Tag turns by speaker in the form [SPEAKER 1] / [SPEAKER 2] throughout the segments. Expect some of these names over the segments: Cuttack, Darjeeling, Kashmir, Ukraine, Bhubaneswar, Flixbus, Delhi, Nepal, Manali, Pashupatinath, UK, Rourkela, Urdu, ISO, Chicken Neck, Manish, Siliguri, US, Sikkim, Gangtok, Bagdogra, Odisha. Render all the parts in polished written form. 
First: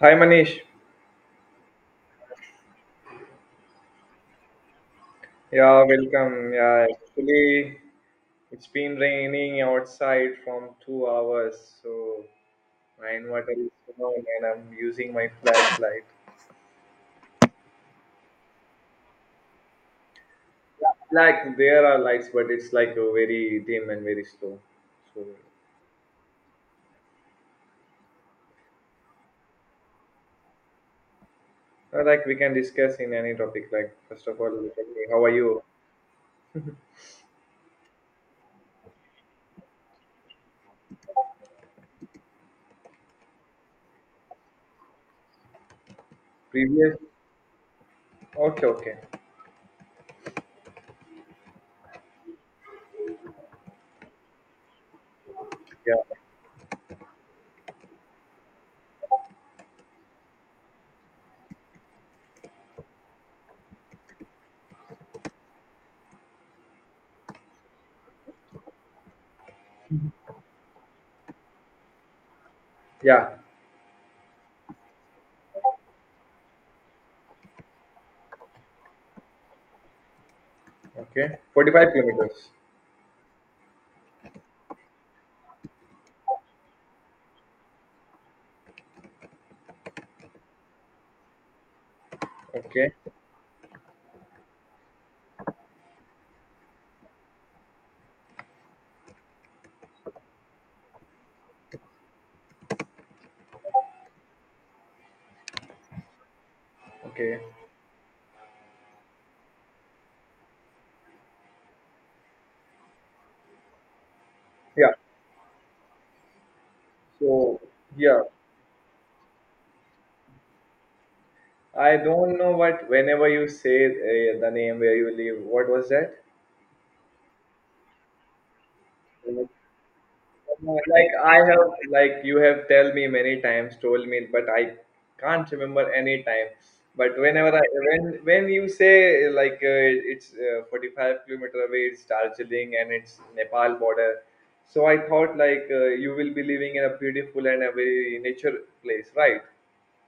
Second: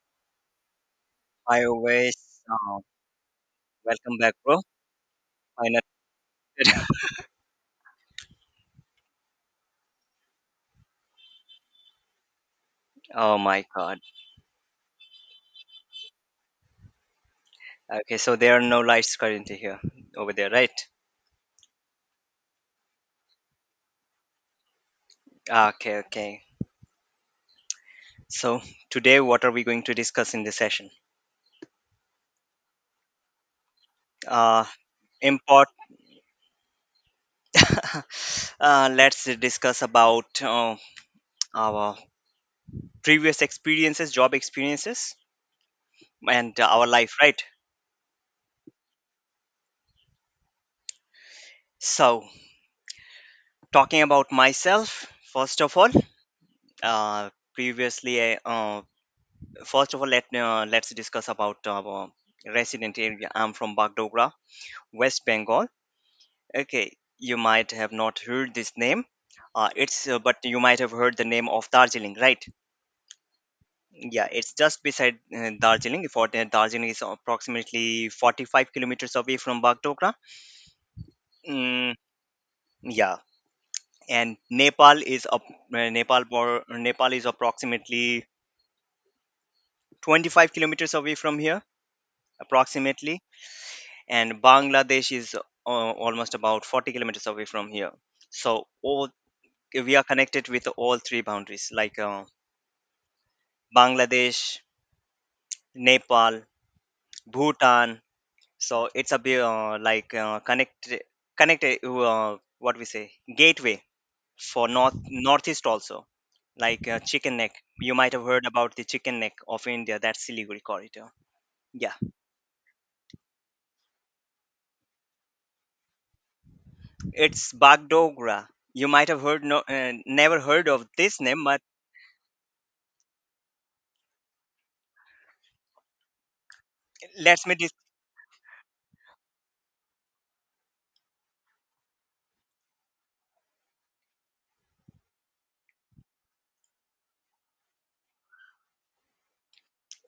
[SPEAKER 1] Hi Manish.
[SPEAKER 2] Hi, always. Uh, welcome back, bro. Finally.
[SPEAKER 1] Yeah, welcome. Yeah, actually, it's been raining outside from 2 hours, so my
[SPEAKER 2] Oh
[SPEAKER 1] inverter
[SPEAKER 2] my
[SPEAKER 1] is
[SPEAKER 2] God.
[SPEAKER 1] down and I'm using my flashlight.
[SPEAKER 2] Okay, so there are no lights currently here over there, right?
[SPEAKER 1] Like, there are lights, but it's like very dim and very slow. So,
[SPEAKER 2] Okay, okay. So today, what are we going to discuss in this session?
[SPEAKER 1] like, we can discuss in any topic. Like, first of all,
[SPEAKER 2] Uh,
[SPEAKER 1] tell me, how are you?
[SPEAKER 2] import. Let's discuss about our previous experiences, job experiences, and our
[SPEAKER 1] Previous?
[SPEAKER 2] life, right?
[SPEAKER 1] Okay, okay.
[SPEAKER 2] So, talking about myself, first of all,
[SPEAKER 1] Yeah,
[SPEAKER 2] uh, previously, I, uh, let's discuss about our resident area. I'm from Bagdogra, West Bengal. Okay, you might have not heard this name. It's but you might have heard the name of Darjeeling, right?
[SPEAKER 1] yeah.
[SPEAKER 2] Yeah, it's just beside Darjeeling. Darjeeling is approximately 45 kilometers away from Bagdogra.
[SPEAKER 1] Okay. 45
[SPEAKER 2] Mm,
[SPEAKER 1] kilometers.
[SPEAKER 2] yeah, and Nepal is up, Nepal bor- Nepal is approximately 25 kilometers away from here,
[SPEAKER 1] Okay,
[SPEAKER 2] approximately. And Bangladesh is almost about 40 kilometers away from here. So all we are connected with all three boundaries, like Bangladesh, Nepal,
[SPEAKER 1] okay.
[SPEAKER 2] Bhutan. So it's a bit like connected, what we say, gateway for
[SPEAKER 1] Yeah.
[SPEAKER 2] northeast also, like Chicken Neck.
[SPEAKER 1] So,
[SPEAKER 2] You might
[SPEAKER 1] yeah.
[SPEAKER 2] have heard about the Chicken Neck of India, that Siliguri corridor. Yeah,
[SPEAKER 1] I don't know what whenever you say the name where you live, what was that?
[SPEAKER 2] it's Bagdogra. You might have heard never heard of
[SPEAKER 1] Like
[SPEAKER 2] this
[SPEAKER 1] I
[SPEAKER 2] name, but
[SPEAKER 1] have, like you have tell me many times, told me, but I can't remember any time. But
[SPEAKER 2] let me
[SPEAKER 1] whenever I,
[SPEAKER 2] dis-
[SPEAKER 1] when you say like it's 45 kilometer away, it's Darjeeling and it's Nepal border. So I thought like you will be living in a beautiful and a very nature place, right?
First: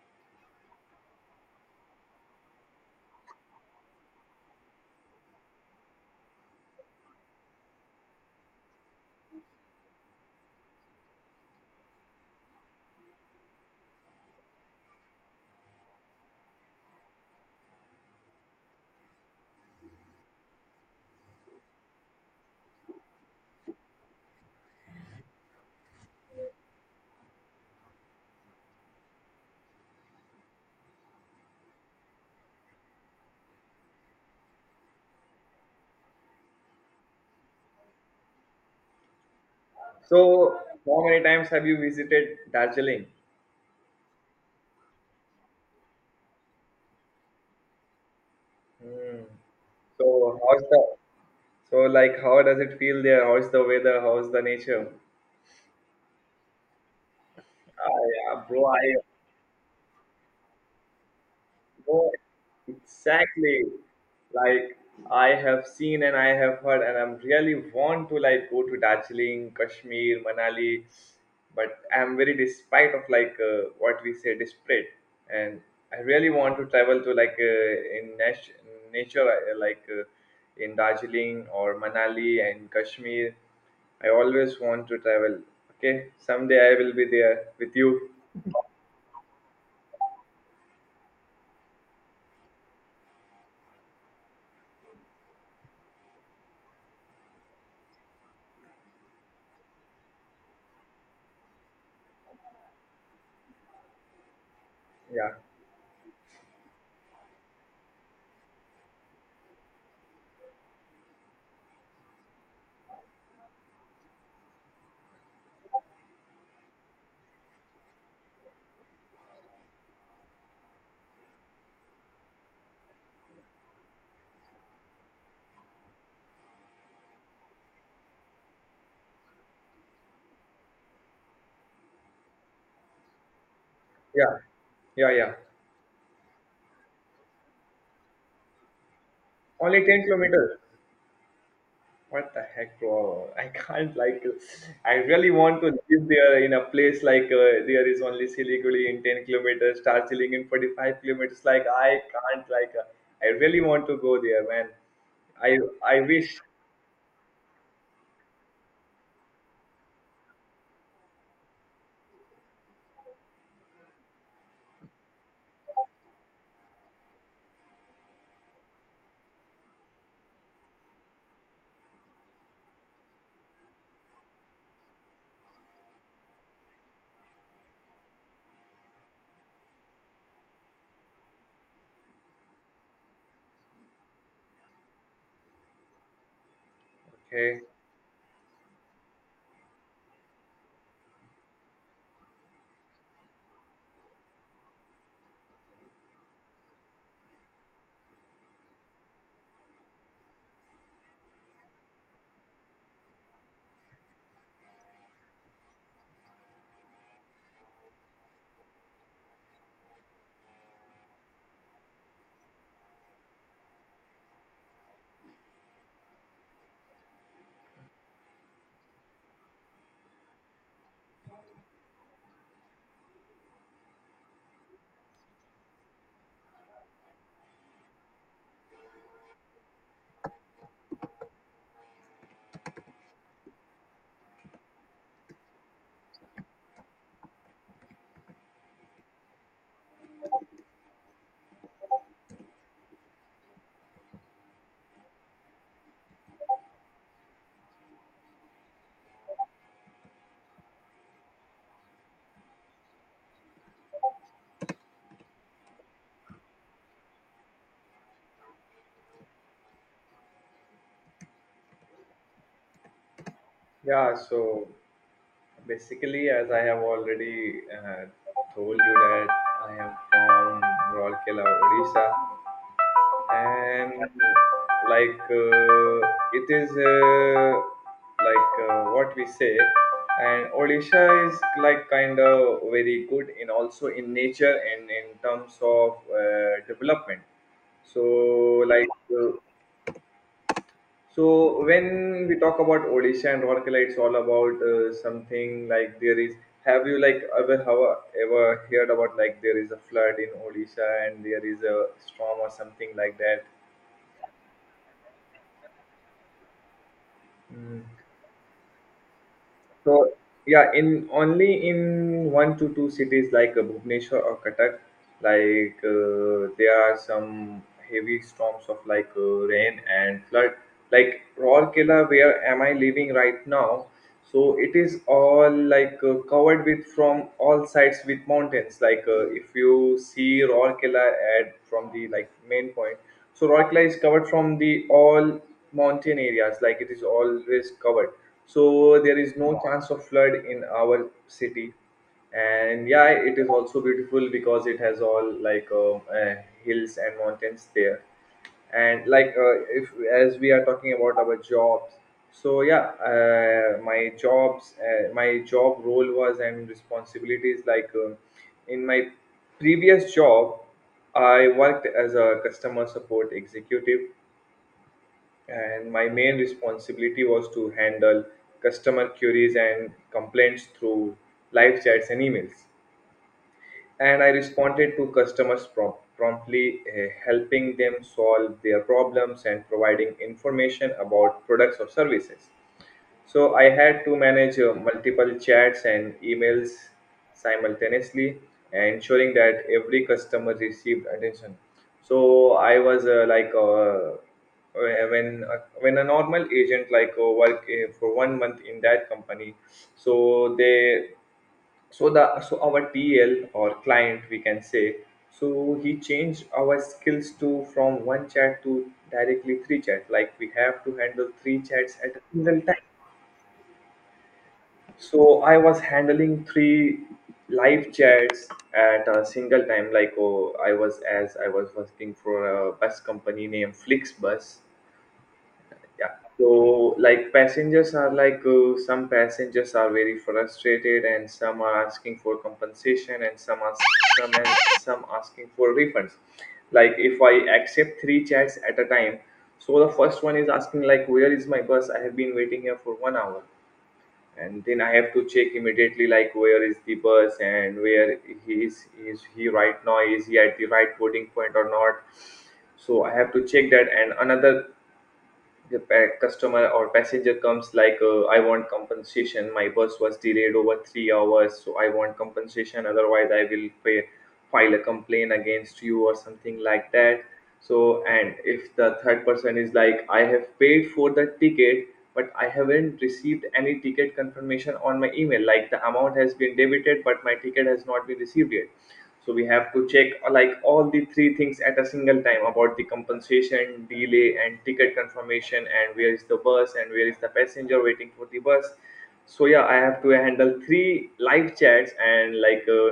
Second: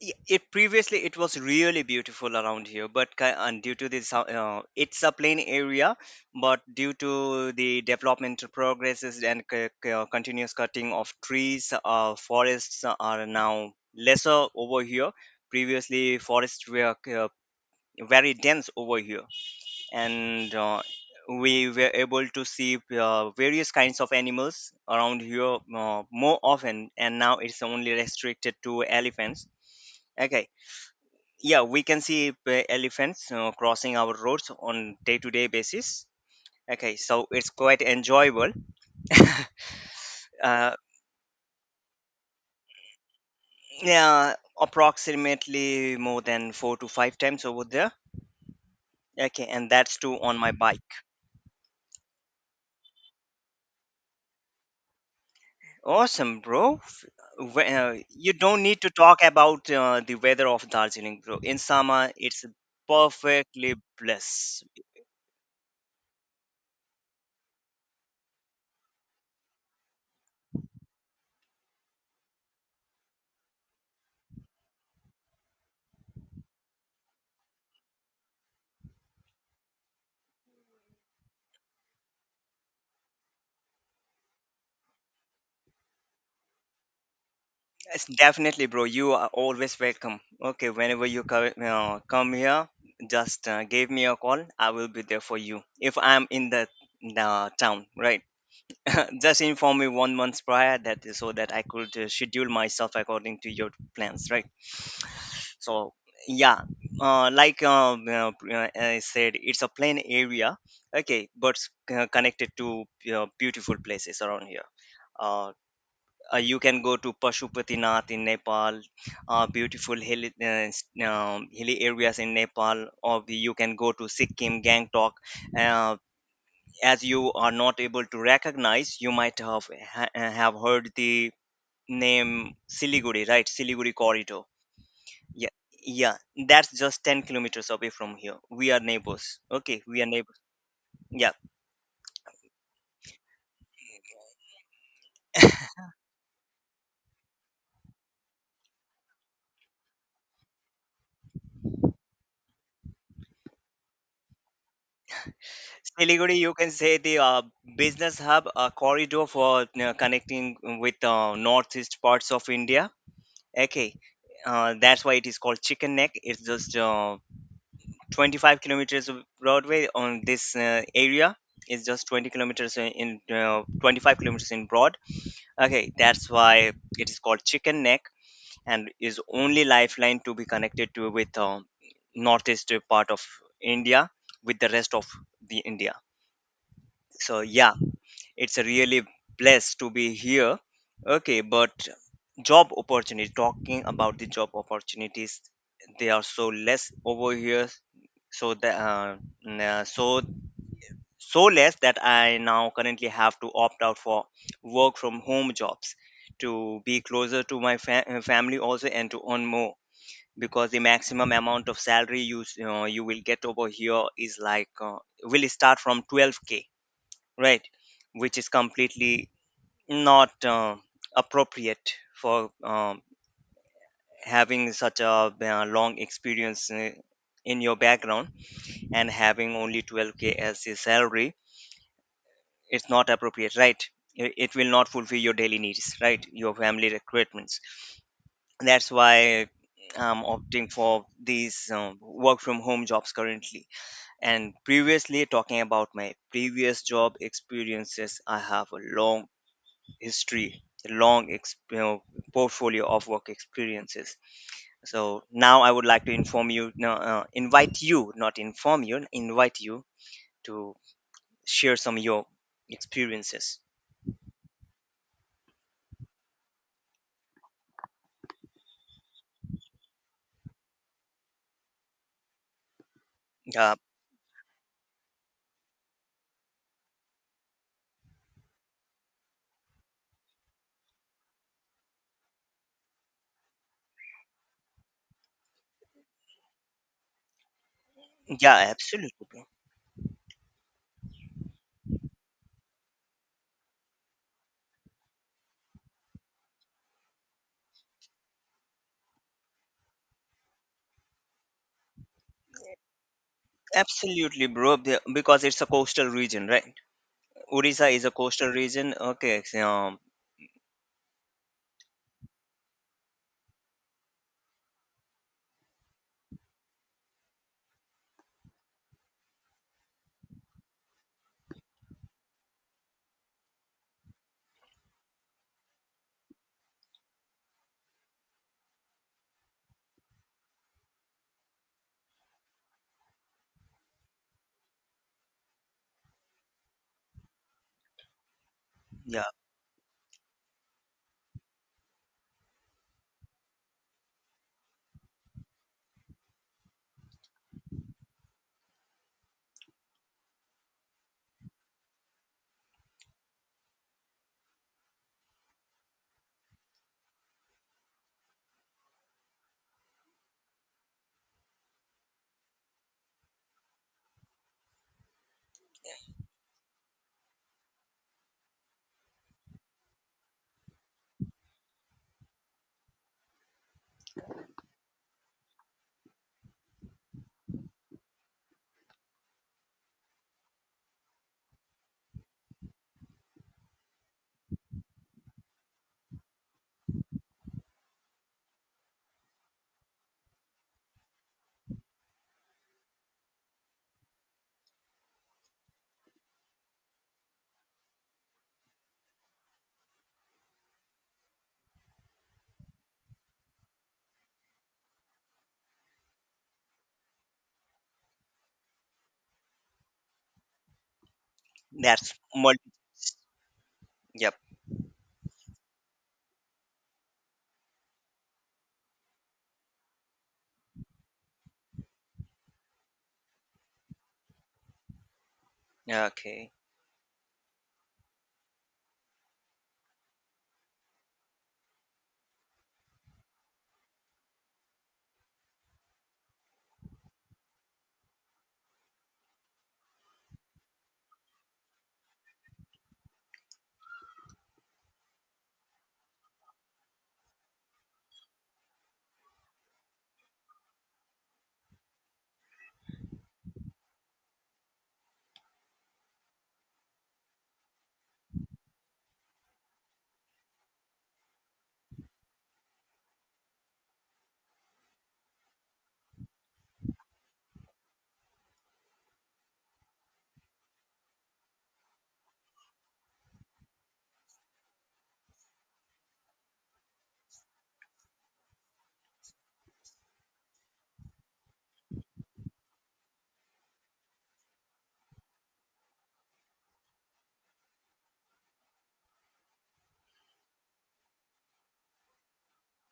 [SPEAKER 2] it previously it was really beautiful around here, but ki- and due to this, it's a plain area, but due to the developmental progresses and continuous cutting of trees, forests are now lesser over here. Previously, forests were very dense over here, and we were able to see various kinds of animals around here more often. And now it's only restricted to elephants. Okay, yeah, we can see elephants crossing our roads on day to day basis. Okay, so it's quite enjoyable.
[SPEAKER 1] So
[SPEAKER 2] uh,
[SPEAKER 1] how many times have you visited Darjeeling?
[SPEAKER 2] yeah approximately more than four to five times over there.
[SPEAKER 1] Hmm.
[SPEAKER 2] Okay, and that's too on
[SPEAKER 1] So
[SPEAKER 2] my
[SPEAKER 1] how's
[SPEAKER 2] bike.
[SPEAKER 1] the so like how does it feel there? How's the weather? How's the nature?
[SPEAKER 2] Awesome, bro.
[SPEAKER 1] Ah,
[SPEAKER 2] You
[SPEAKER 1] yeah,
[SPEAKER 2] don't
[SPEAKER 1] bro, I
[SPEAKER 2] need to talk about the weather of Darjeeling, bro. In
[SPEAKER 1] no,
[SPEAKER 2] summer it's
[SPEAKER 1] exactly.
[SPEAKER 2] perfectly bliss.
[SPEAKER 1] Like I have seen and I have heard, and I'm really want to like go to Darjeeling, Kashmir, Manali, but I'm very despite of like what we say desperate, and I really want to travel to like in nature, like in Darjeeling or Manali and Kashmir. I always want to travel. Okay, someday I will be there with you.
[SPEAKER 2] Yes, definitely, bro. You are always welcome. Okay, whenever you come here, just give me a call. I will be there for you, if I'm in the town, right? Just inform me one month prior that so that I could schedule myself according to your plans, right?
[SPEAKER 1] Yeah,
[SPEAKER 2] So yeah, like, I said, it's a plain area. Okay, but connected to you beautiful places around here. Uh, you can go to Pashupatinath in Nepal, beautiful hilly areas in Nepal, or you can go to Sikkim, Gangtok. Uh, as you are not able to recognize, you might have heard the name Siliguri, right? Siliguri
[SPEAKER 1] yeah,
[SPEAKER 2] corridor.
[SPEAKER 1] yeah, yeah.
[SPEAKER 2] Yeah, yeah, that's just 10 kilometers away from here. We are neighbors.
[SPEAKER 1] Only
[SPEAKER 2] Okay, we
[SPEAKER 1] ten
[SPEAKER 2] are neighbors.
[SPEAKER 1] kilometers.
[SPEAKER 2] Yeah.
[SPEAKER 1] What the heck, bro? I can't like. I really want to live there in a place like there is only Siliguri in 10 kilometers, Darjeeling in 45 kilometers. Like I can't like. I really want to go there, man. I I
[SPEAKER 2] Siliguri,
[SPEAKER 1] wish.
[SPEAKER 2] you can say, the business hub, a corridor for connecting with northeast parts of India. Okay, that's why it is called Chicken Neck. It's just 25 kilometers of Broadway on this area. It's just 20 kilometers in 25 kilometers in broad. Okay, that's why it is called Chicken Neck, and is only lifeline to be connected to with northeast part of India with the rest of the India. So
[SPEAKER 1] Okay.
[SPEAKER 2] yeah, it's a really blessed to be here. Okay, but job opportunity, talking about the job opportunities, they are so less over here. So that uh, n- uh, so so less that I now currently have to opt out for work from home jobs to be closer to my family also, and to earn more, because the maximum amount of salary you will get over here is like, will start from 12K, right, which is completely not appropriate for having such a long experience in your background, and having only 12K as a salary, it's not appropriate, right. It will not fulfill your daily needs, right, your family requirements. That's why I'm opting for these work from home jobs currently. And previously, talking about my previous job experiences, I have a long history, a long portfolio of work experiences. So now I would like to inform you, no, invite you, not inform you, invite you to share some of your experiences.
[SPEAKER 1] Yeah. So basically, as I have already told you that I am from Rourkela, Odisha,
[SPEAKER 2] Yeah,
[SPEAKER 1] and like it is like what we say, and Odisha is like kind of very good in also in nature and in terms of development. So
[SPEAKER 2] yeah,
[SPEAKER 1] like
[SPEAKER 2] absolutely,
[SPEAKER 1] uh,
[SPEAKER 2] bro.
[SPEAKER 1] so when we talk about Odisha and Rourkela, it's all about something like there is, have you like ever heard about like there is a flood in Odisha and there is a storm or something like that?
[SPEAKER 2] Absolutely, bro. Because it's a coastal region, right?
[SPEAKER 1] Mm.
[SPEAKER 2] Odisha is a coastal region. Okay, so,
[SPEAKER 1] So yeah, in only in one to two cities like Bhubaneswar or Cuttack, like there are some heavy storms of like rain and flood. Like Rourkela, where am I living right now? So it is all like covered with from all sides with mountains. Like if you see Rourkela at from the like main point, so Rourkela is covered from the all mountain areas. Like it is always covered, so there
[SPEAKER 2] yeah,
[SPEAKER 1] is no, wow, chance of flood in our city, and yeah, it is also beautiful because it has all like hills and mountains there. And like if as we are talking about our jobs, so yeah, my job role was and responsibilities like in my previous job I worked as a customer support executive, and my main responsibility was to handle customer queries and complaints through live chats and emails. And I responded to customers promptly, helping them solve their problems and providing information about products or services. So I had to manage multiple chats and emails simultaneously, ensuring that every customer received attention. So I was when a normal agent like work for 1 month in that company, so they so the so our TL or client we can say, so he changed our skills to from one chat to directly three chat. Like we have to handle three chats
[SPEAKER 2] that's
[SPEAKER 1] at a
[SPEAKER 2] multi.
[SPEAKER 1] single time,
[SPEAKER 2] Yep.
[SPEAKER 1] so I was handling three live chats at a single time. Like, oh, I was working for a bus company named Flixbus. Yeah.
[SPEAKER 2] Okay.
[SPEAKER 1] So like passengers are like some passengers are very frustrated, and some are asking for compensation, and some are some and some asking for refunds. Like if I accept three chats at a time, so the first one is asking like where is my bus? I have been waiting here for 1 hour. And then I have to check immediately like where is the bus and where he is he right now, is he at the right boarding point or not. So I have to check that, and another customer or passenger comes like I want compensation, my bus was delayed over 3 hours, so I want compensation, otherwise I will pay, file a complaint against you or something like that. So and if the third person is like I have paid for the ticket, but I haven't received any ticket confirmation on my email, like the amount has been debited but my ticket has not been received yet. So we have to check like all the three things at a single time about the compensation delay and ticket confirmation and where is the bus and where is the passenger waiting for the bus. So yeah, I have to handle three live chats and like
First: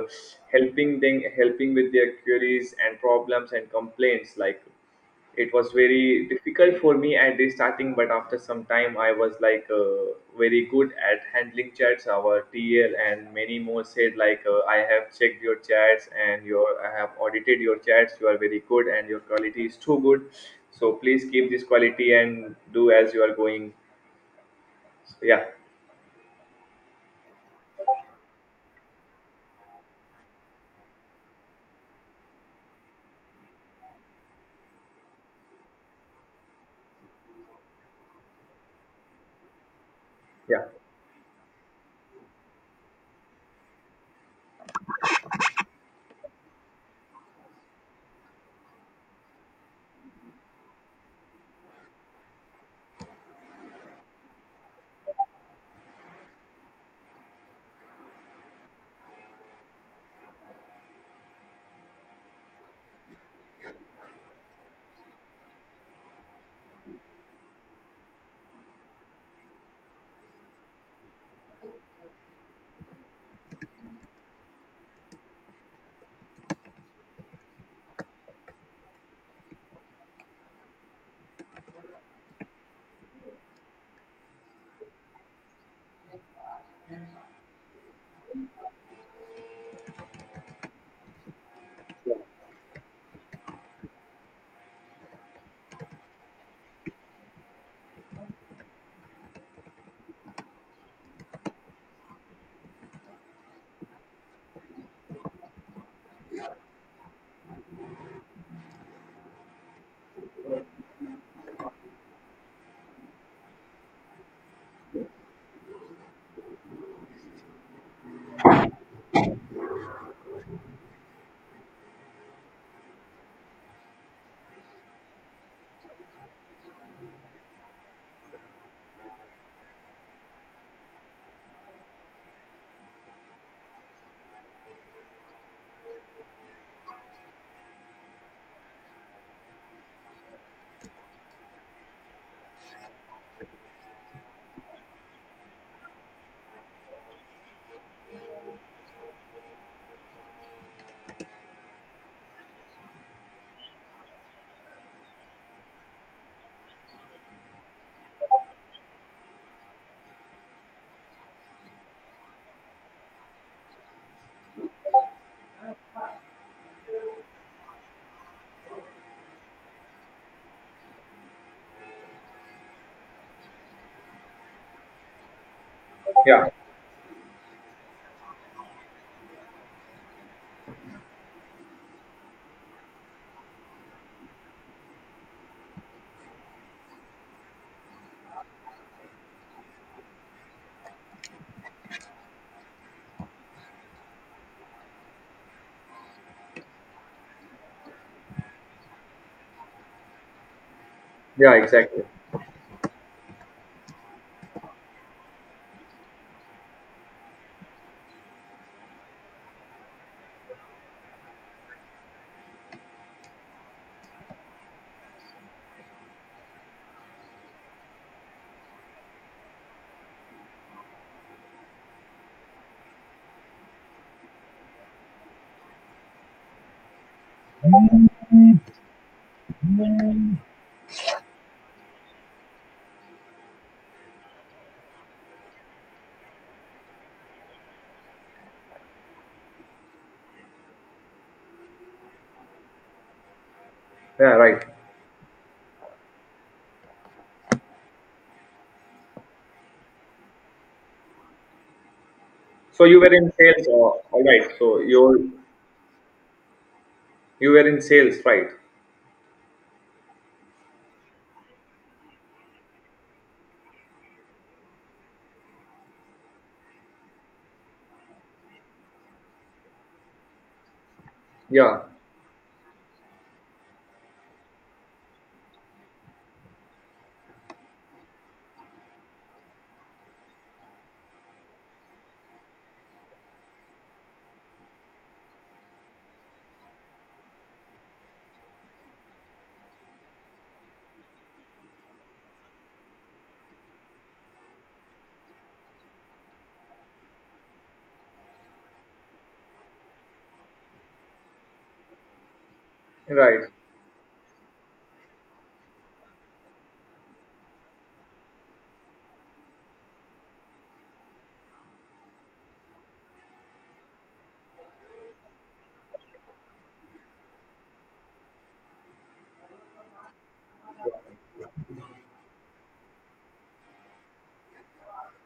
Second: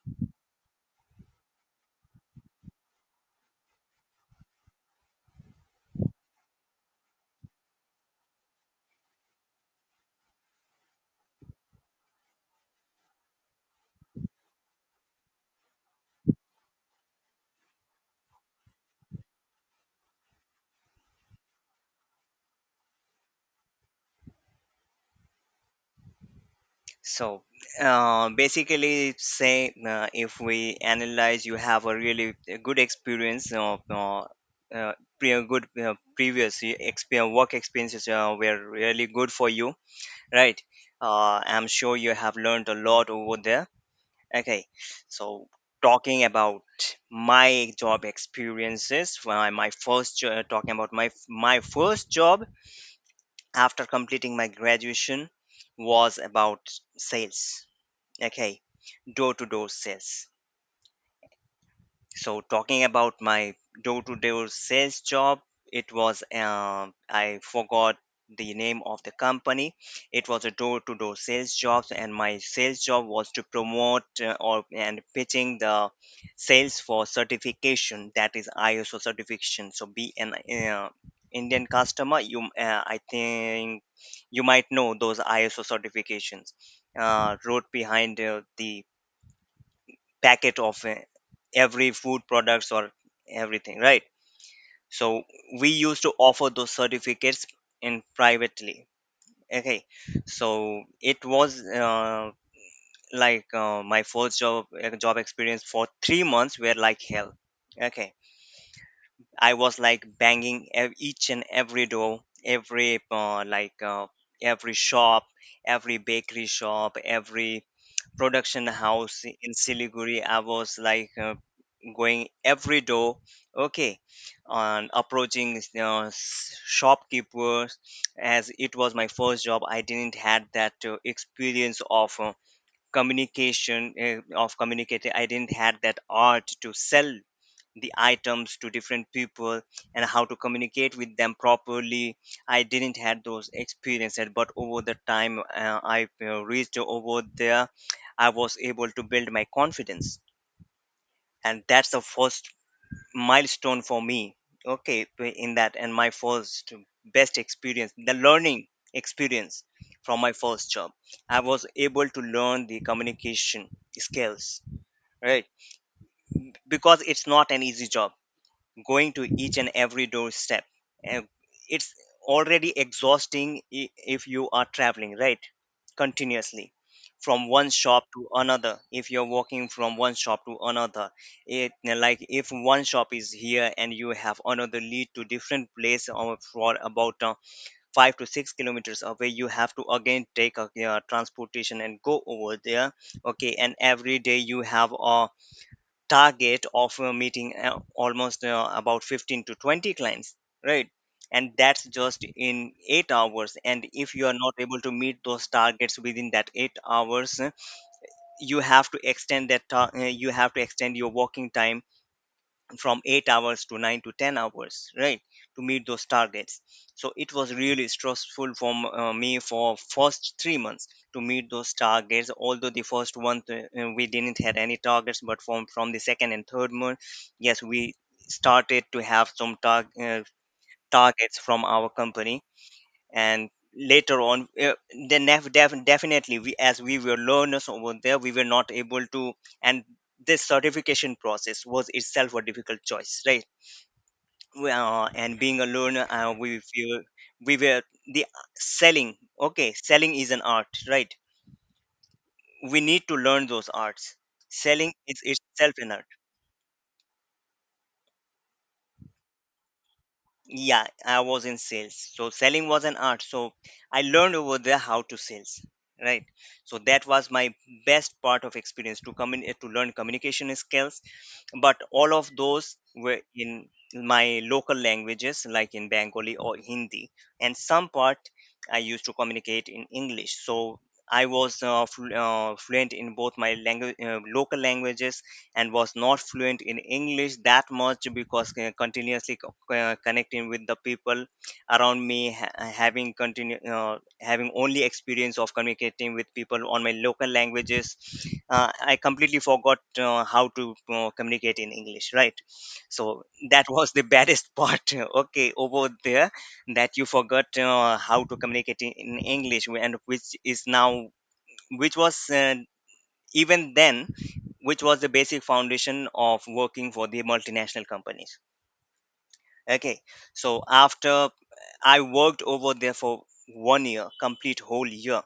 [SPEAKER 1] helping them, helping with their queries and problems and complaints. Like it was very difficult for me at the starting, but after some time I was like very good at handling chats. Our TL and many more said like I have checked your chats and your I have audited your chats, you are very good and your quality is too good, so please keep this quality and do as you are going. Yeah.
[SPEAKER 2] So basically, say if we analyze, you have a really good experience of pre- good previous experience, work experiences were really good for you, right?
[SPEAKER 1] Yeah,
[SPEAKER 2] I'm sure you have learned a lot over there. Okay, so talking about my job experiences, talking about my first job after completing my graduation was about sales. Okay, door to door sales. So, talking about my door to door sales job, it was, I forgot the name of the company. It was a door to door sales job, and my sales job was to promote or and pitching the sales for certification, that is ISO certification. So, be an uh, Indian customer, you I think you might know those ISO certifications wrote behind the packet of every food products, or everything, right. So we used to offer those certificates in privately. Okay, so it was like my first job job experience for 3 months were like hell. Okay, I was like banging each and every door, every shop, every bakery shop, every production house in Siliguri. I was like going every door. Okay, on approaching, you know, shopkeepers. As it was my first job, I didn't had that experience of. Communication, of communicating, I didn't had that art to sell the items to different people and how to communicate with them properly. I didn't had those experiences, but over the time, I reached over there. I was able to build my confidence, and that's the first milestone for me. Okay, in that. And my first best experience, the learning experience from my first job, I was able to learn the communication skills, right. Because it's not an easy job, going to each and every doorstep. Uh, It's already exhausting, i- if you are traveling, right?
[SPEAKER 1] yeah,
[SPEAKER 2] Continuously from one shop to another, if you're walking from one shop to another, it, like, if one shop is here and you have another lead to different place or for about 5 to 6 kilometers away, you have to again take a transportation and go over there. Okay, and every day you have a target of meeting almost about 15 to 20 clients, right,
[SPEAKER 1] yeah,
[SPEAKER 2] and that's
[SPEAKER 1] exactly.
[SPEAKER 2] just in 8 hours. And if you are not able to meet those targets within that 8 hours, you have to extend your working time from 8 hours to 9 to 10 hours, right, to meet those targets. So it was really stressful for me for first 3 months to meet those targets, although the first one we didn't have any targets, but from the second and third month, yes, we started to have some targets from our company. And later on, then definitely, we, as we were learners over there, we were not able to. And this certification process was itself a difficult choice, right.
[SPEAKER 1] Yeah, right.
[SPEAKER 2] Well, and being alone, we feel we were the selling. Okay, selling is an art, right? We
[SPEAKER 1] So you
[SPEAKER 2] need
[SPEAKER 1] were
[SPEAKER 2] to
[SPEAKER 1] in
[SPEAKER 2] learn
[SPEAKER 1] sales,
[SPEAKER 2] those arts.
[SPEAKER 1] all right. So
[SPEAKER 2] Selling is
[SPEAKER 1] you
[SPEAKER 2] itself an art.
[SPEAKER 1] you were in sales, right?
[SPEAKER 2] Yeah, I was in sales, so selling was an art. So I learned over there how to sales, right? So that was my best part of experience to come in to learn communication skills,
[SPEAKER 1] Yeah,
[SPEAKER 2] but all of those were in my local languages, like in Bengali or Hindi. And some part I used to communicate in English. So I was fluent in both my language local languages, and was not fluent in English that much, because continuously connecting with the people around me, having only experience of communicating with people on my local languages, I completely forgot how to communicate in English, right? So
[SPEAKER 1] right.
[SPEAKER 2] that was the baddest part okay, over there, that you forgot how to communicate in English, and which is now, which was, even then, which was the basic foundation of working for the multinational companies. Okay, so after I worked over there for one year, complete whole year,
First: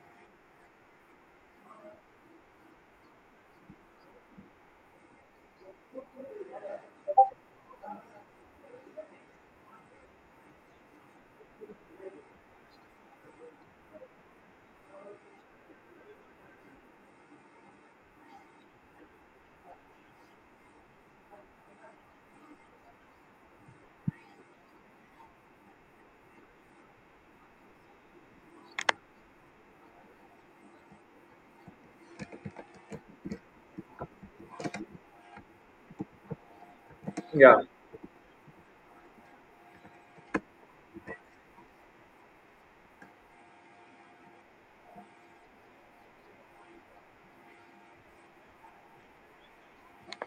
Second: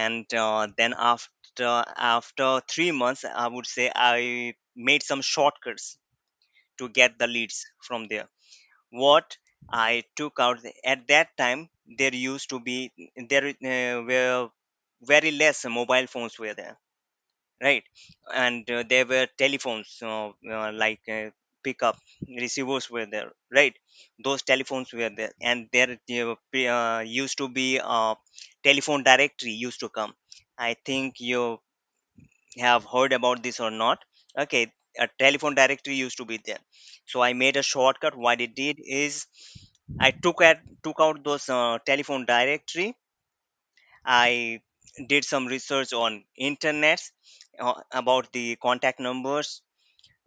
[SPEAKER 2] and then after 3 months, I would say, I made some shortcuts to get the leads from there. What I took out at that time, there used to be there were very less mobile phones were there, right? And there were telephones, uh, like uh, pickup receivers were there, right? Those telephones were there, and there used to be a telephone directory used to come. I think you have heard about this or not. Okay, a telephone directory used to be there. So I made
[SPEAKER 1] Yeah,
[SPEAKER 2] a shortcut. What it did is, I took out those telephone directory. I did some research on internet, about the contact numbers,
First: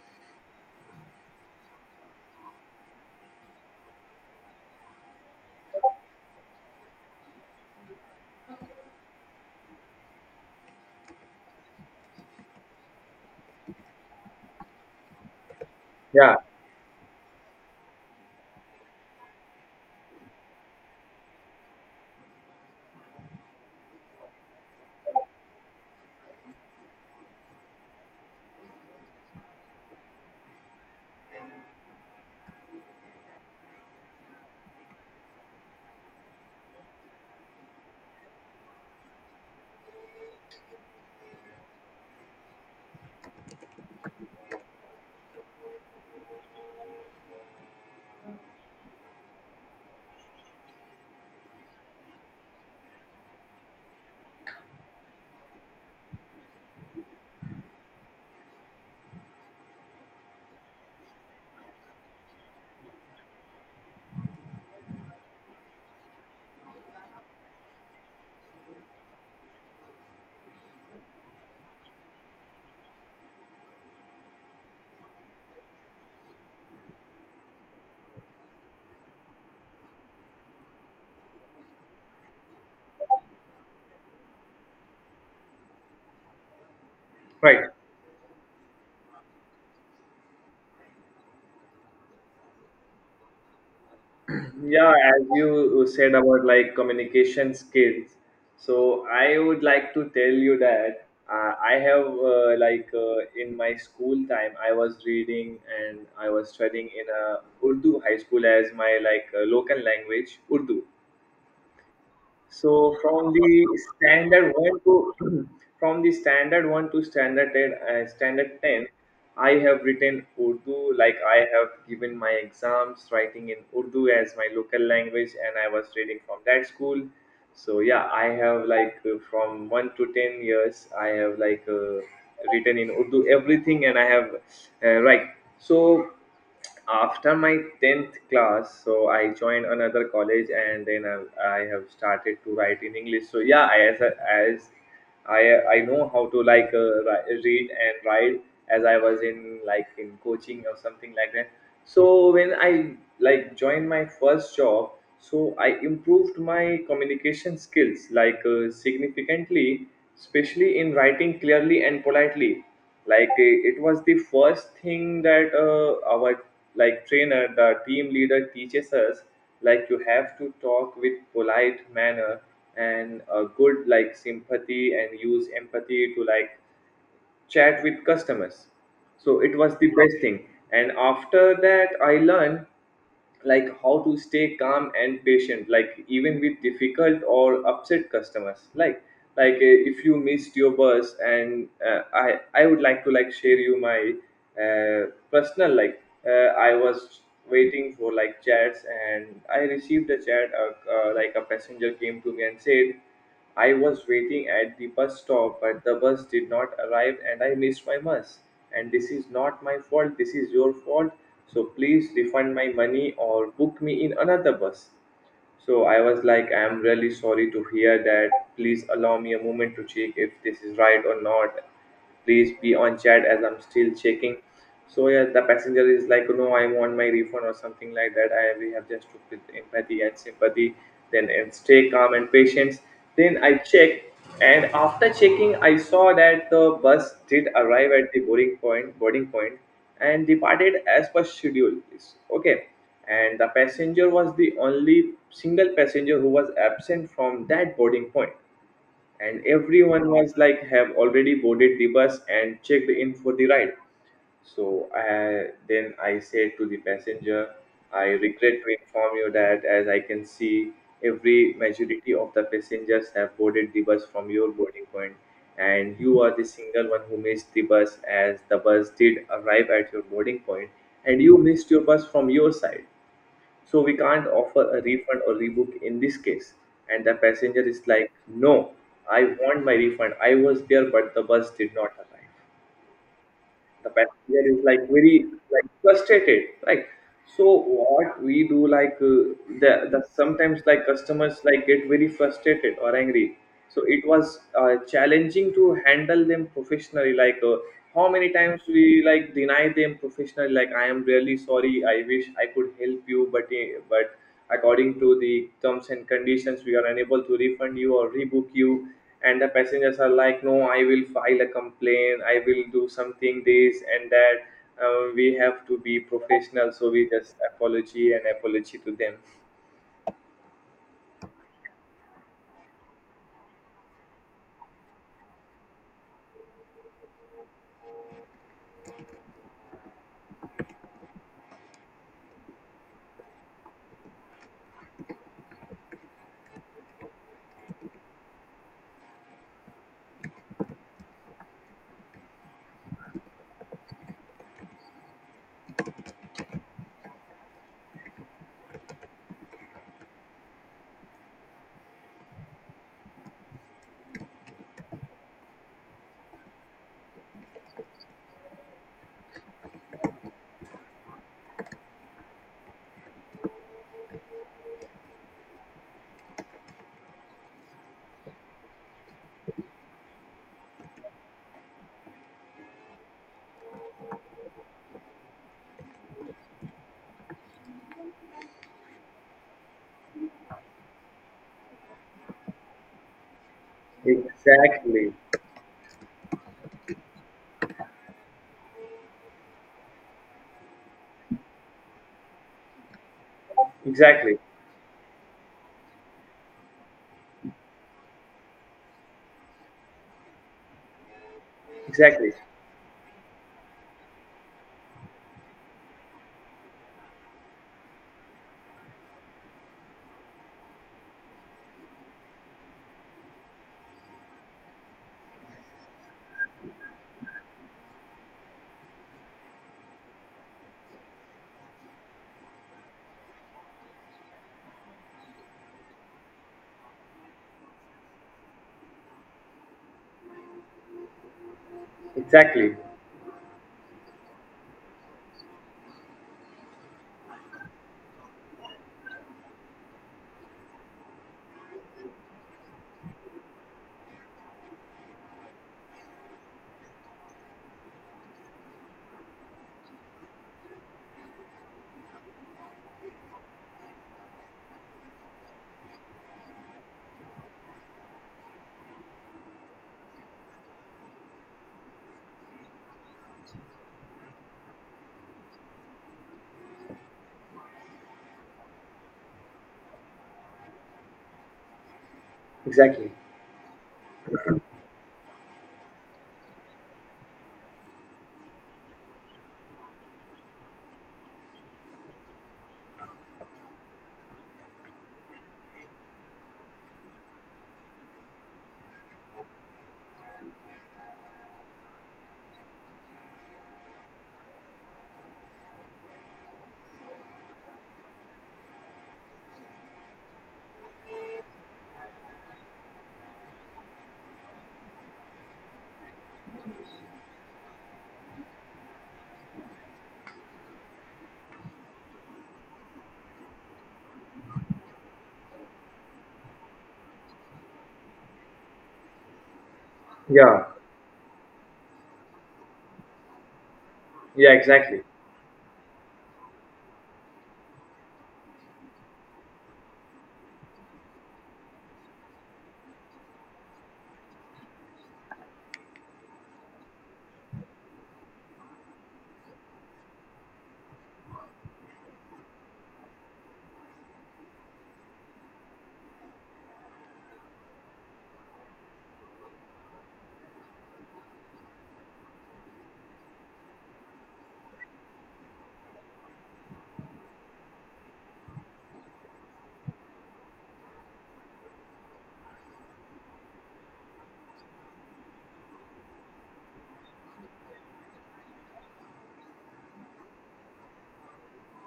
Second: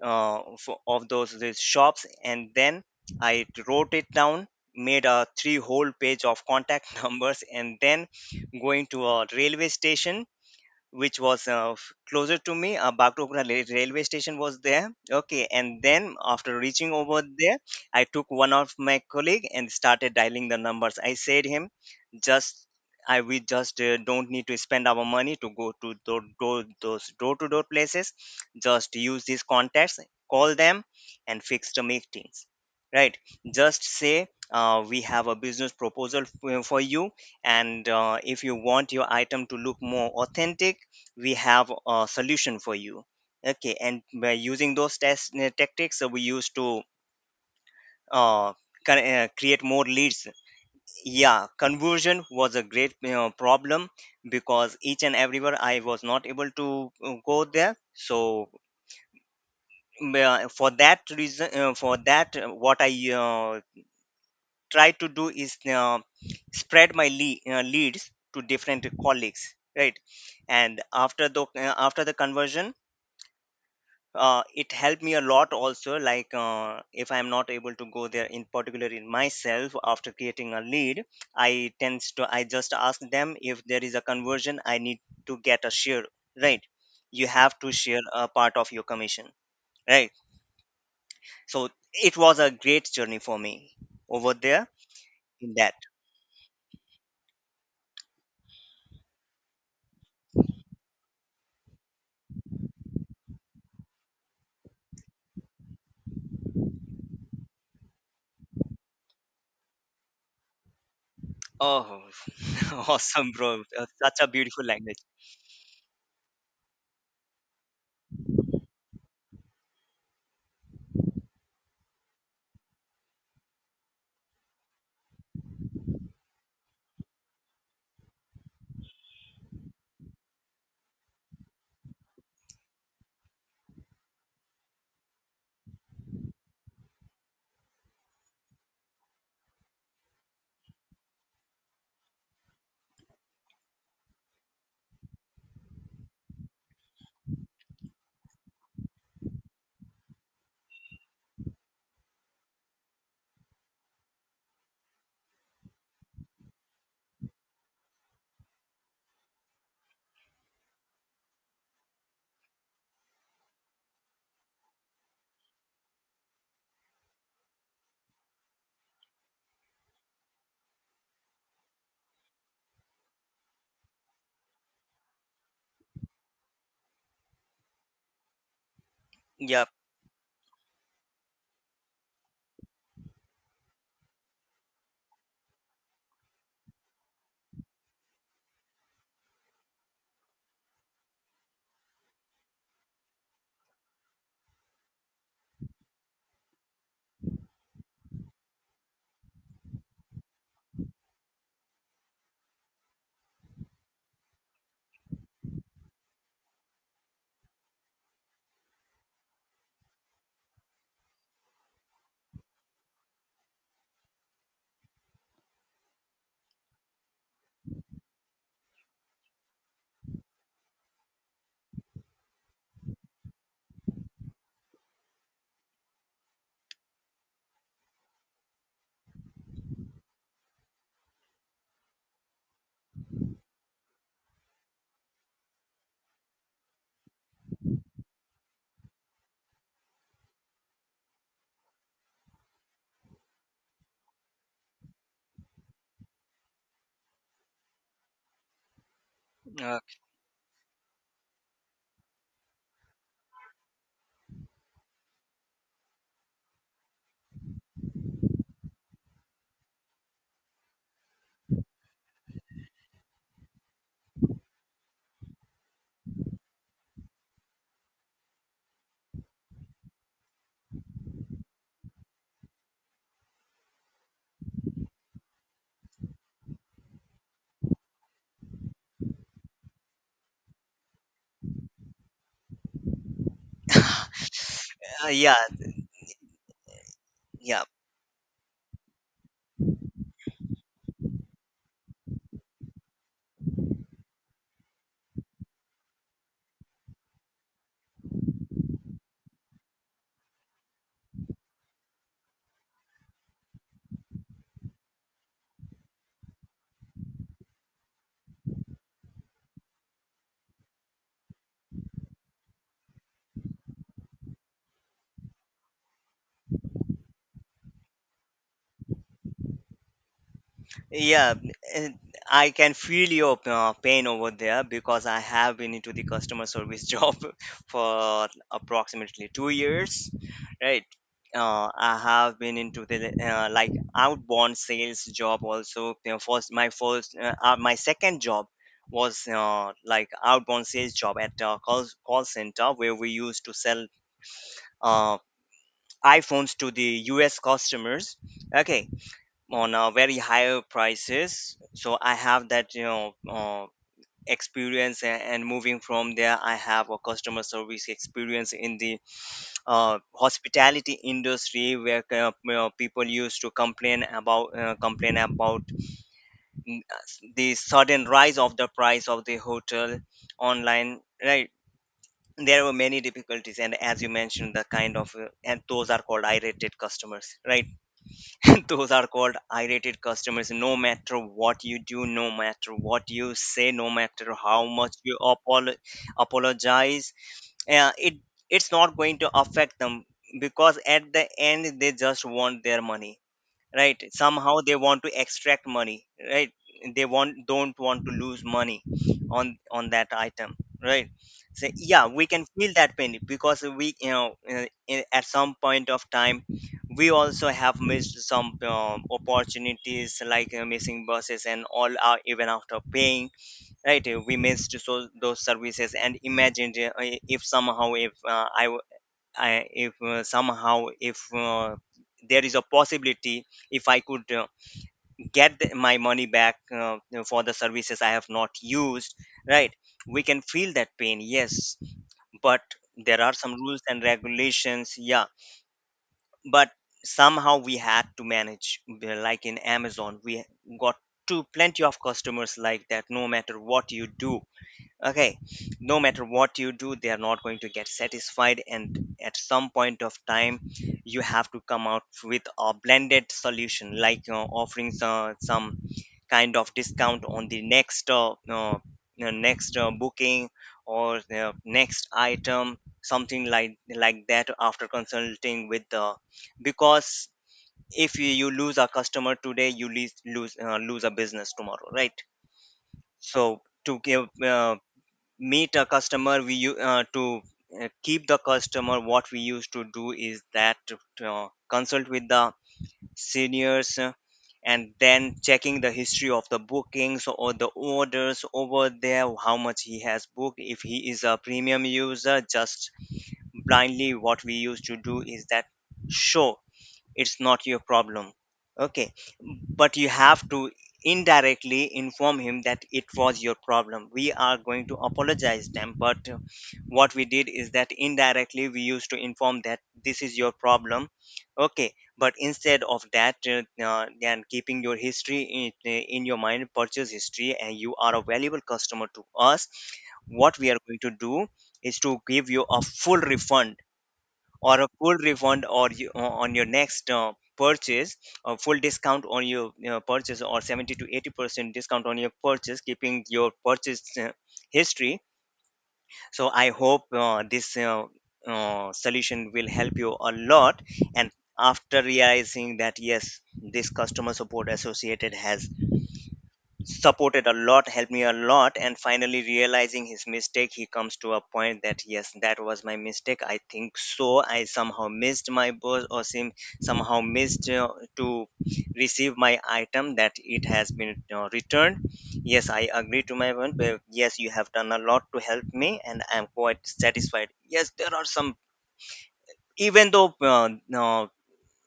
[SPEAKER 2] of those these shops, and then I wrote it down, made a three whole page of contact numbers, and then going to a railway station which was closer to me. Bagdogra railway station was there. Okay, and then
[SPEAKER 1] yeah,
[SPEAKER 2] after reaching over there, I took one of my colleague and started dialing the numbers. I said him, just, I we just don't need to spend our money to go to door to door places. Just use these contacts, call them, and fix the meetings. Right? Just say, we have a business proposal for you, and if you want your item to look more authentic, we have a solution for you. Okay, and by using those test tactics, we used to uh, create more leads. Yeah, conversion was a great, problem, because each and everywhere I was not able to go there. So for that reason, for that what I uh, try to do is, spread my leads to different colleagues, right? And after the conversion, it helped me a lot also, like if I'm not able to go there in particular in myself after creating a lead, I tends to I just ask them if there is a conversion, I need to get a share, right? You have
[SPEAKER 1] right.
[SPEAKER 2] to share a part of your commission, right? So it was a great journey for me over there,
[SPEAKER 1] Yeah, as
[SPEAKER 2] in that.
[SPEAKER 1] you said about like communication skills, so I would like to tell you that I have like in my school time I was reading and I was studying in a Urdu high school as my like local language Urdu.
[SPEAKER 2] Oh,
[SPEAKER 1] So
[SPEAKER 2] awesome,
[SPEAKER 1] from
[SPEAKER 2] bro.
[SPEAKER 1] the
[SPEAKER 2] Such a
[SPEAKER 1] standard
[SPEAKER 2] beautiful
[SPEAKER 1] one to
[SPEAKER 2] language.
[SPEAKER 1] from the standard one to standard ten, I have written Urdu, like I have given my exams writing in Urdu as my local language, and I was reading from that school. So yeah, I have like from 1 to 10 years I have like written in Urdu everything, and I have right. So after my 10th class, so I joined another college, and then I have started to write in English. So yeah, I, as, a, as I know how to like read and write, as I was in like in coaching or something like that. So when I like joined my first job, so I improved my communication skills like significantly, especially in writing clearly and politely. Like it was the first thing that our like trainer, the team leader, teaches us, like you have to talk with polite manner and a good like sympathy and use empathy to like chat with customers. So it
[SPEAKER 2] Yep.
[SPEAKER 1] was the best thing. And after that I learned like how to stay calm and patient, like even with difficult or upset customers. Like if you missed your bus, and I would like to like share you my personal like I was waiting for like chats, and I received a chat, like a passenger came to me and said, I was waiting at the bus stop, but the bus did not arrive and I missed my bus. And this is not my fault, this is your fault. So please refund my money or book me in another bus. So I was like, I'm really sorry to hear that. Please allow me a moment to check if this is right or not. Please be on chat as I'm still checking. So yeah, the passenger is like, no, I want my refund or something like that. I, we have just took with empathy and sympathy, then and stay calm and patience. Then I checked, and after checking, I saw that the bus did arrive at the boarding point, and departed as per schedule. Okay, and the passenger was the only single passenger who was absent from that boarding point, and
[SPEAKER 2] uh,
[SPEAKER 1] everyone was like have already boarded the bus and checked in for the ride. So then I said to the passenger, I regret to inform you that as I can see, every majority of the passengers have boarded the bus from your boarding point, and you are the single one who missed the bus, as the bus did arrive at your boarding point, and you missed your bus from your side. So we can't offer a refund or rebook in this case. And the passenger is like, no, I want my refund. I was there, but the bus did not arrive. The passenger is like very
[SPEAKER 2] yeah,
[SPEAKER 1] like frustrated, right? So
[SPEAKER 2] yeah.
[SPEAKER 1] what we do like the sometimes like customers like get very frustrated or angry. So it was challenging to handle them professionally. Like how many times we like deny them professionally? Like I am really sorry. I wish I could help you, but according to the terms and conditions, we are unable to refund you or rebook you. And the passengers are like, no, I will file a complaint, I will do something this and that. We have to be professional, so we just apology and apology to them.
[SPEAKER 2] Yeah, and I can feel your pain over there, because I have been into the customer service job for approximately 2 years, right? I have been into the like outbound sales job also. You know, my second job was like outbound sales job at a call center, where we used to sell uh, iPhones to the U.S. customers. Okay, on a very higher prices. So I have that, experience, and moving from there, I have a customer service experience in the hospitality industry, where, people used to complain about, the sudden rise of the price of the hotel online, right? There were many difficulties, and as you mentioned, the kind of and those are called irritated customers, right? Those are called irritated customers, no matter what you do, no matter what you say, no matter how much
[SPEAKER 1] Exactly,
[SPEAKER 2] you apologize, it it's not going to affect them, because at the end they just want their money, right?
[SPEAKER 1] exactly,
[SPEAKER 2] Somehow they want to extract money, right? They want don't want to lose money on that item, right? So yeah, we
[SPEAKER 1] exactly,
[SPEAKER 2] can feel that pain, because we you know in- at some point of time, we also have missed some opportunities, like missing buses and all, are even after paying, right? We missed so those services. And imagine, if somehow, if I, if somehow, if there is a possibility, if I could get my money back, for the services I have not used, right? We can feel that pain, yes. But
[SPEAKER 1] exactly,
[SPEAKER 2] there are some rules and regulations. Yeah, but somehow we had to manage, like in Amazon we got to plenty of customers like that, no matter what you do. Okay, no matter what you do, they are not going to get satisfied. And at some point of time, you have to come out with a blended solution, like, you know, offering some kind of discount on the next, next booking, or the next item, something like that, after consulting with the, because if you lose a customer today, you lose a business tomorrow, right?
[SPEAKER 1] exactly.
[SPEAKER 2] So, to give meet a customer we u- to keep the customer, what we used to do is that, consult with the seniors, and then checking the history of the bookings or the orders over there, how much he has booked, if he is a premium user, just blindly, what we used to do is that, show it's not your problem. Okay, but you have to indirectly inform him that it was your problem. We are going to apologize them, but what we did is that, indirectly we used to inform that this is your problem. Okay, but instead of that, and keeping your history in your mind, purchase history, and you are a valuable customer to us. What
[SPEAKER 1] Yeah,
[SPEAKER 2] we are going to do is to give you a full refund,
[SPEAKER 1] yeah,
[SPEAKER 2] or a
[SPEAKER 1] exactly.
[SPEAKER 2] full refund, or on your next purchase, a full discount on your purchase, or 70 to 80% discount on your purchase, keeping your purchase history. So I hope this solution will help you a lot. And after realizing that, yes, this customer support associated has supported a lot, helped me a lot, and finally realizing his mistake, he comes to a point that, yes, that was my mistake, I think so. I somehow missed my boss, or somehow missed to receive my item, that it has been returned. Yes, I agree to my one. But yes, you have done a lot to help me, and I am quite satisfied. Yes, there are some, even though no,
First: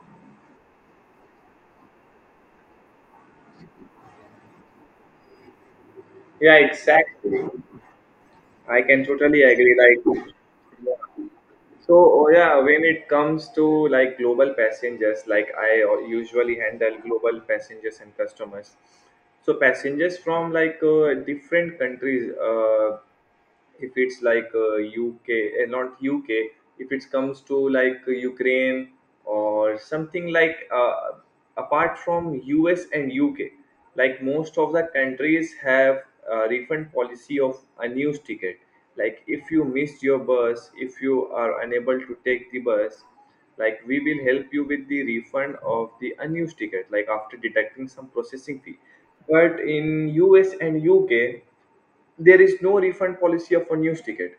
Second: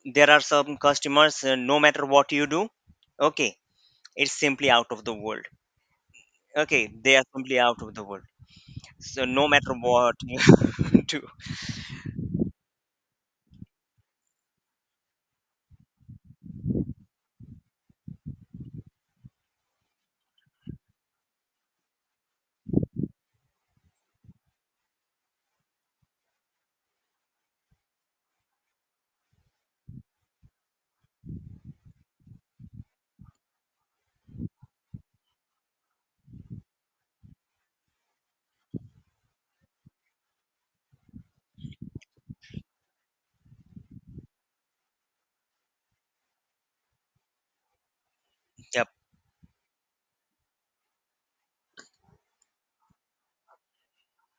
[SPEAKER 2] there are some customers, no matter what you do. Okay, it's simply out of the world.
[SPEAKER 1] Yeah,
[SPEAKER 2] Okay, they are
[SPEAKER 1] exactly.
[SPEAKER 2] simply out of the world.
[SPEAKER 1] I can
[SPEAKER 2] So
[SPEAKER 1] totally
[SPEAKER 2] no matter
[SPEAKER 1] agree.
[SPEAKER 2] what
[SPEAKER 1] Like,
[SPEAKER 2] you do.
[SPEAKER 1] so, yeah, when it comes to like global passengers, like I usually handle global passengers and customers. So, passengers from like different countries, if it's like UK, not UK, if it comes to like Ukraine or something like apart from US and UK, like most of the countries have a refund policy of unused ticket. Like if you missed your bus, if you are unable to take the bus, like we will help you with the refund of the unused ticket, like after deducting some processing fee.
[SPEAKER 2] Yep,
[SPEAKER 1] But in US and UK there is no refund policy of unused ticket.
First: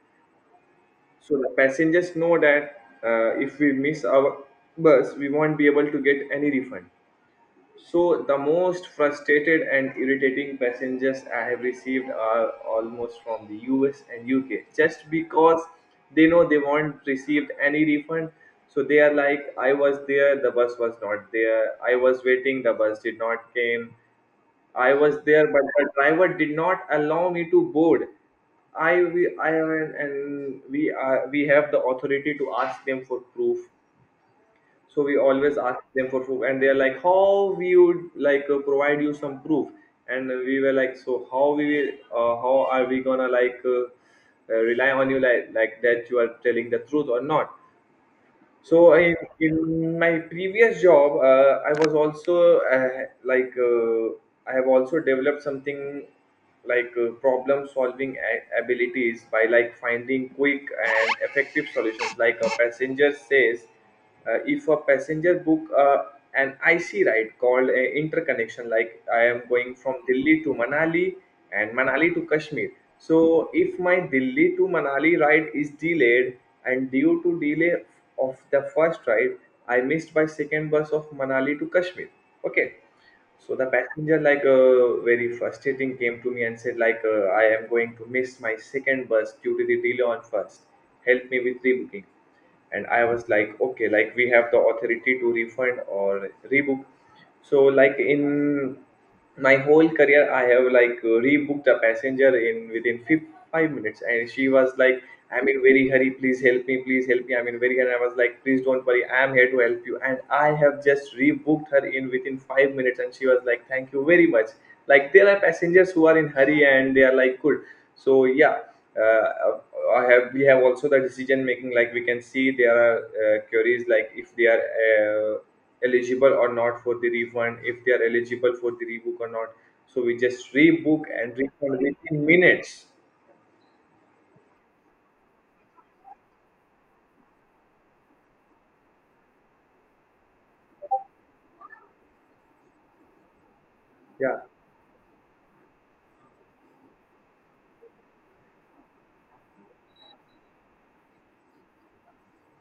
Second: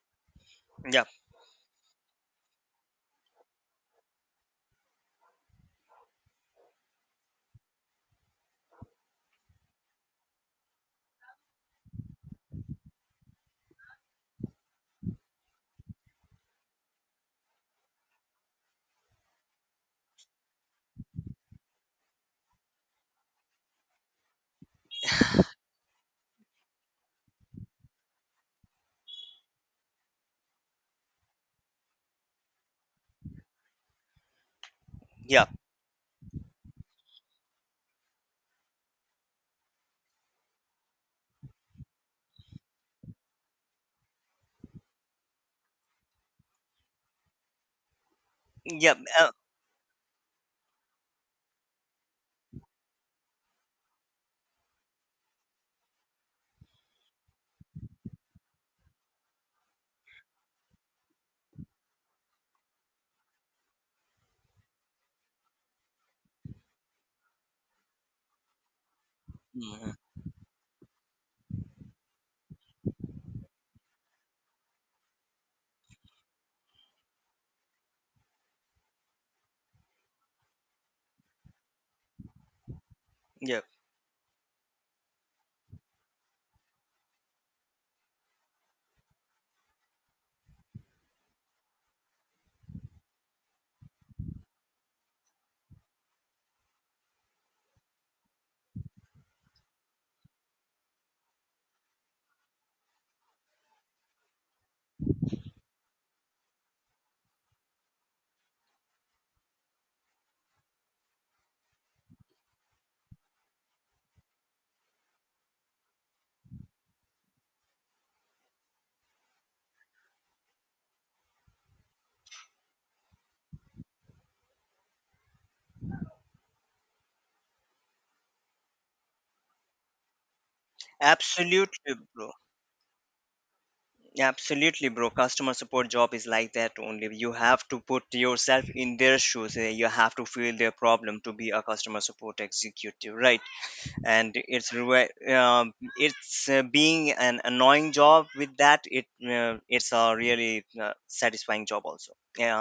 [SPEAKER 2] yep,
[SPEAKER 1] So the passengers know that if we miss our bus, we won't be able to get any refund. So, the most frustrated and irritating passengers I have received are almost from the US and UK just because they know they won't receive any refund. So, they are like, I was there, the bus was not there. I was waiting, the bus did not came. I was there, but the driver did not allow me to board. I we I and we are we have the authority to ask them for proof. So we
[SPEAKER 2] yep,
[SPEAKER 1] always ask them for proof, and they're like, "How we would like provide you some proof?" And we were like, "So how we will, how are we gonna like rely on you like that you are telling the truth or not?" So
[SPEAKER 2] yep.
[SPEAKER 1] in, in my previous job, I was also I have also developed something like problem solving abilities by like finding quick and effective solutions. Like a passenger says, if a passenger book an IC ride called a interconnection, like I am going
[SPEAKER 2] Mhm,
[SPEAKER 1] from Delhi to Manali and Manali to Kashmir. So if my Delhi to Manali ride is delayed, and due to delay of the first ride, I missed by second bus of Manali to Kashmir. Okay, so
[SPEAKER 2] yep.
[SPEAKER 1] the passenger, like, very frustrating, came to me and said, like, I am going to miss my second bus due to the delay on first. Help me with rebooking. And I was like, okay, like we have the authority to refund or rebook. So like in my whole career I have like rebooked a passenger in within 5 minutes, and she was like, I'm in very hurry, please help me, please help me, I'm in very hurry. And I was like, please don't worry, I'm here to help you. And I have just rebooked her in within 5 minutes, and she was like, thank you very much. Like there are passengers who are in hurry and they are like good. So yeah, uh, I have we have also the decision making, like we can see there are queries like if they are uh, eligible or not for the refund, if they are eligible for the rebook or not. So we just rebook and refund
[SPEAKER 2] Absolutely,
[SPEAKER 1] within
[SPEAKER 2] bro.
[SPEAKER 1] minutes.
[SPEAKER 2] Absolutely, bro. Customer support job is like that only. You have to put yourself in their shoes. You have to feel their problem to be a customer support executive, right? And
[SPEAKER 1] Yeah.
[SPEAKER 2] it's being an annoying job with that. It's a really satisfying job also. Yeah.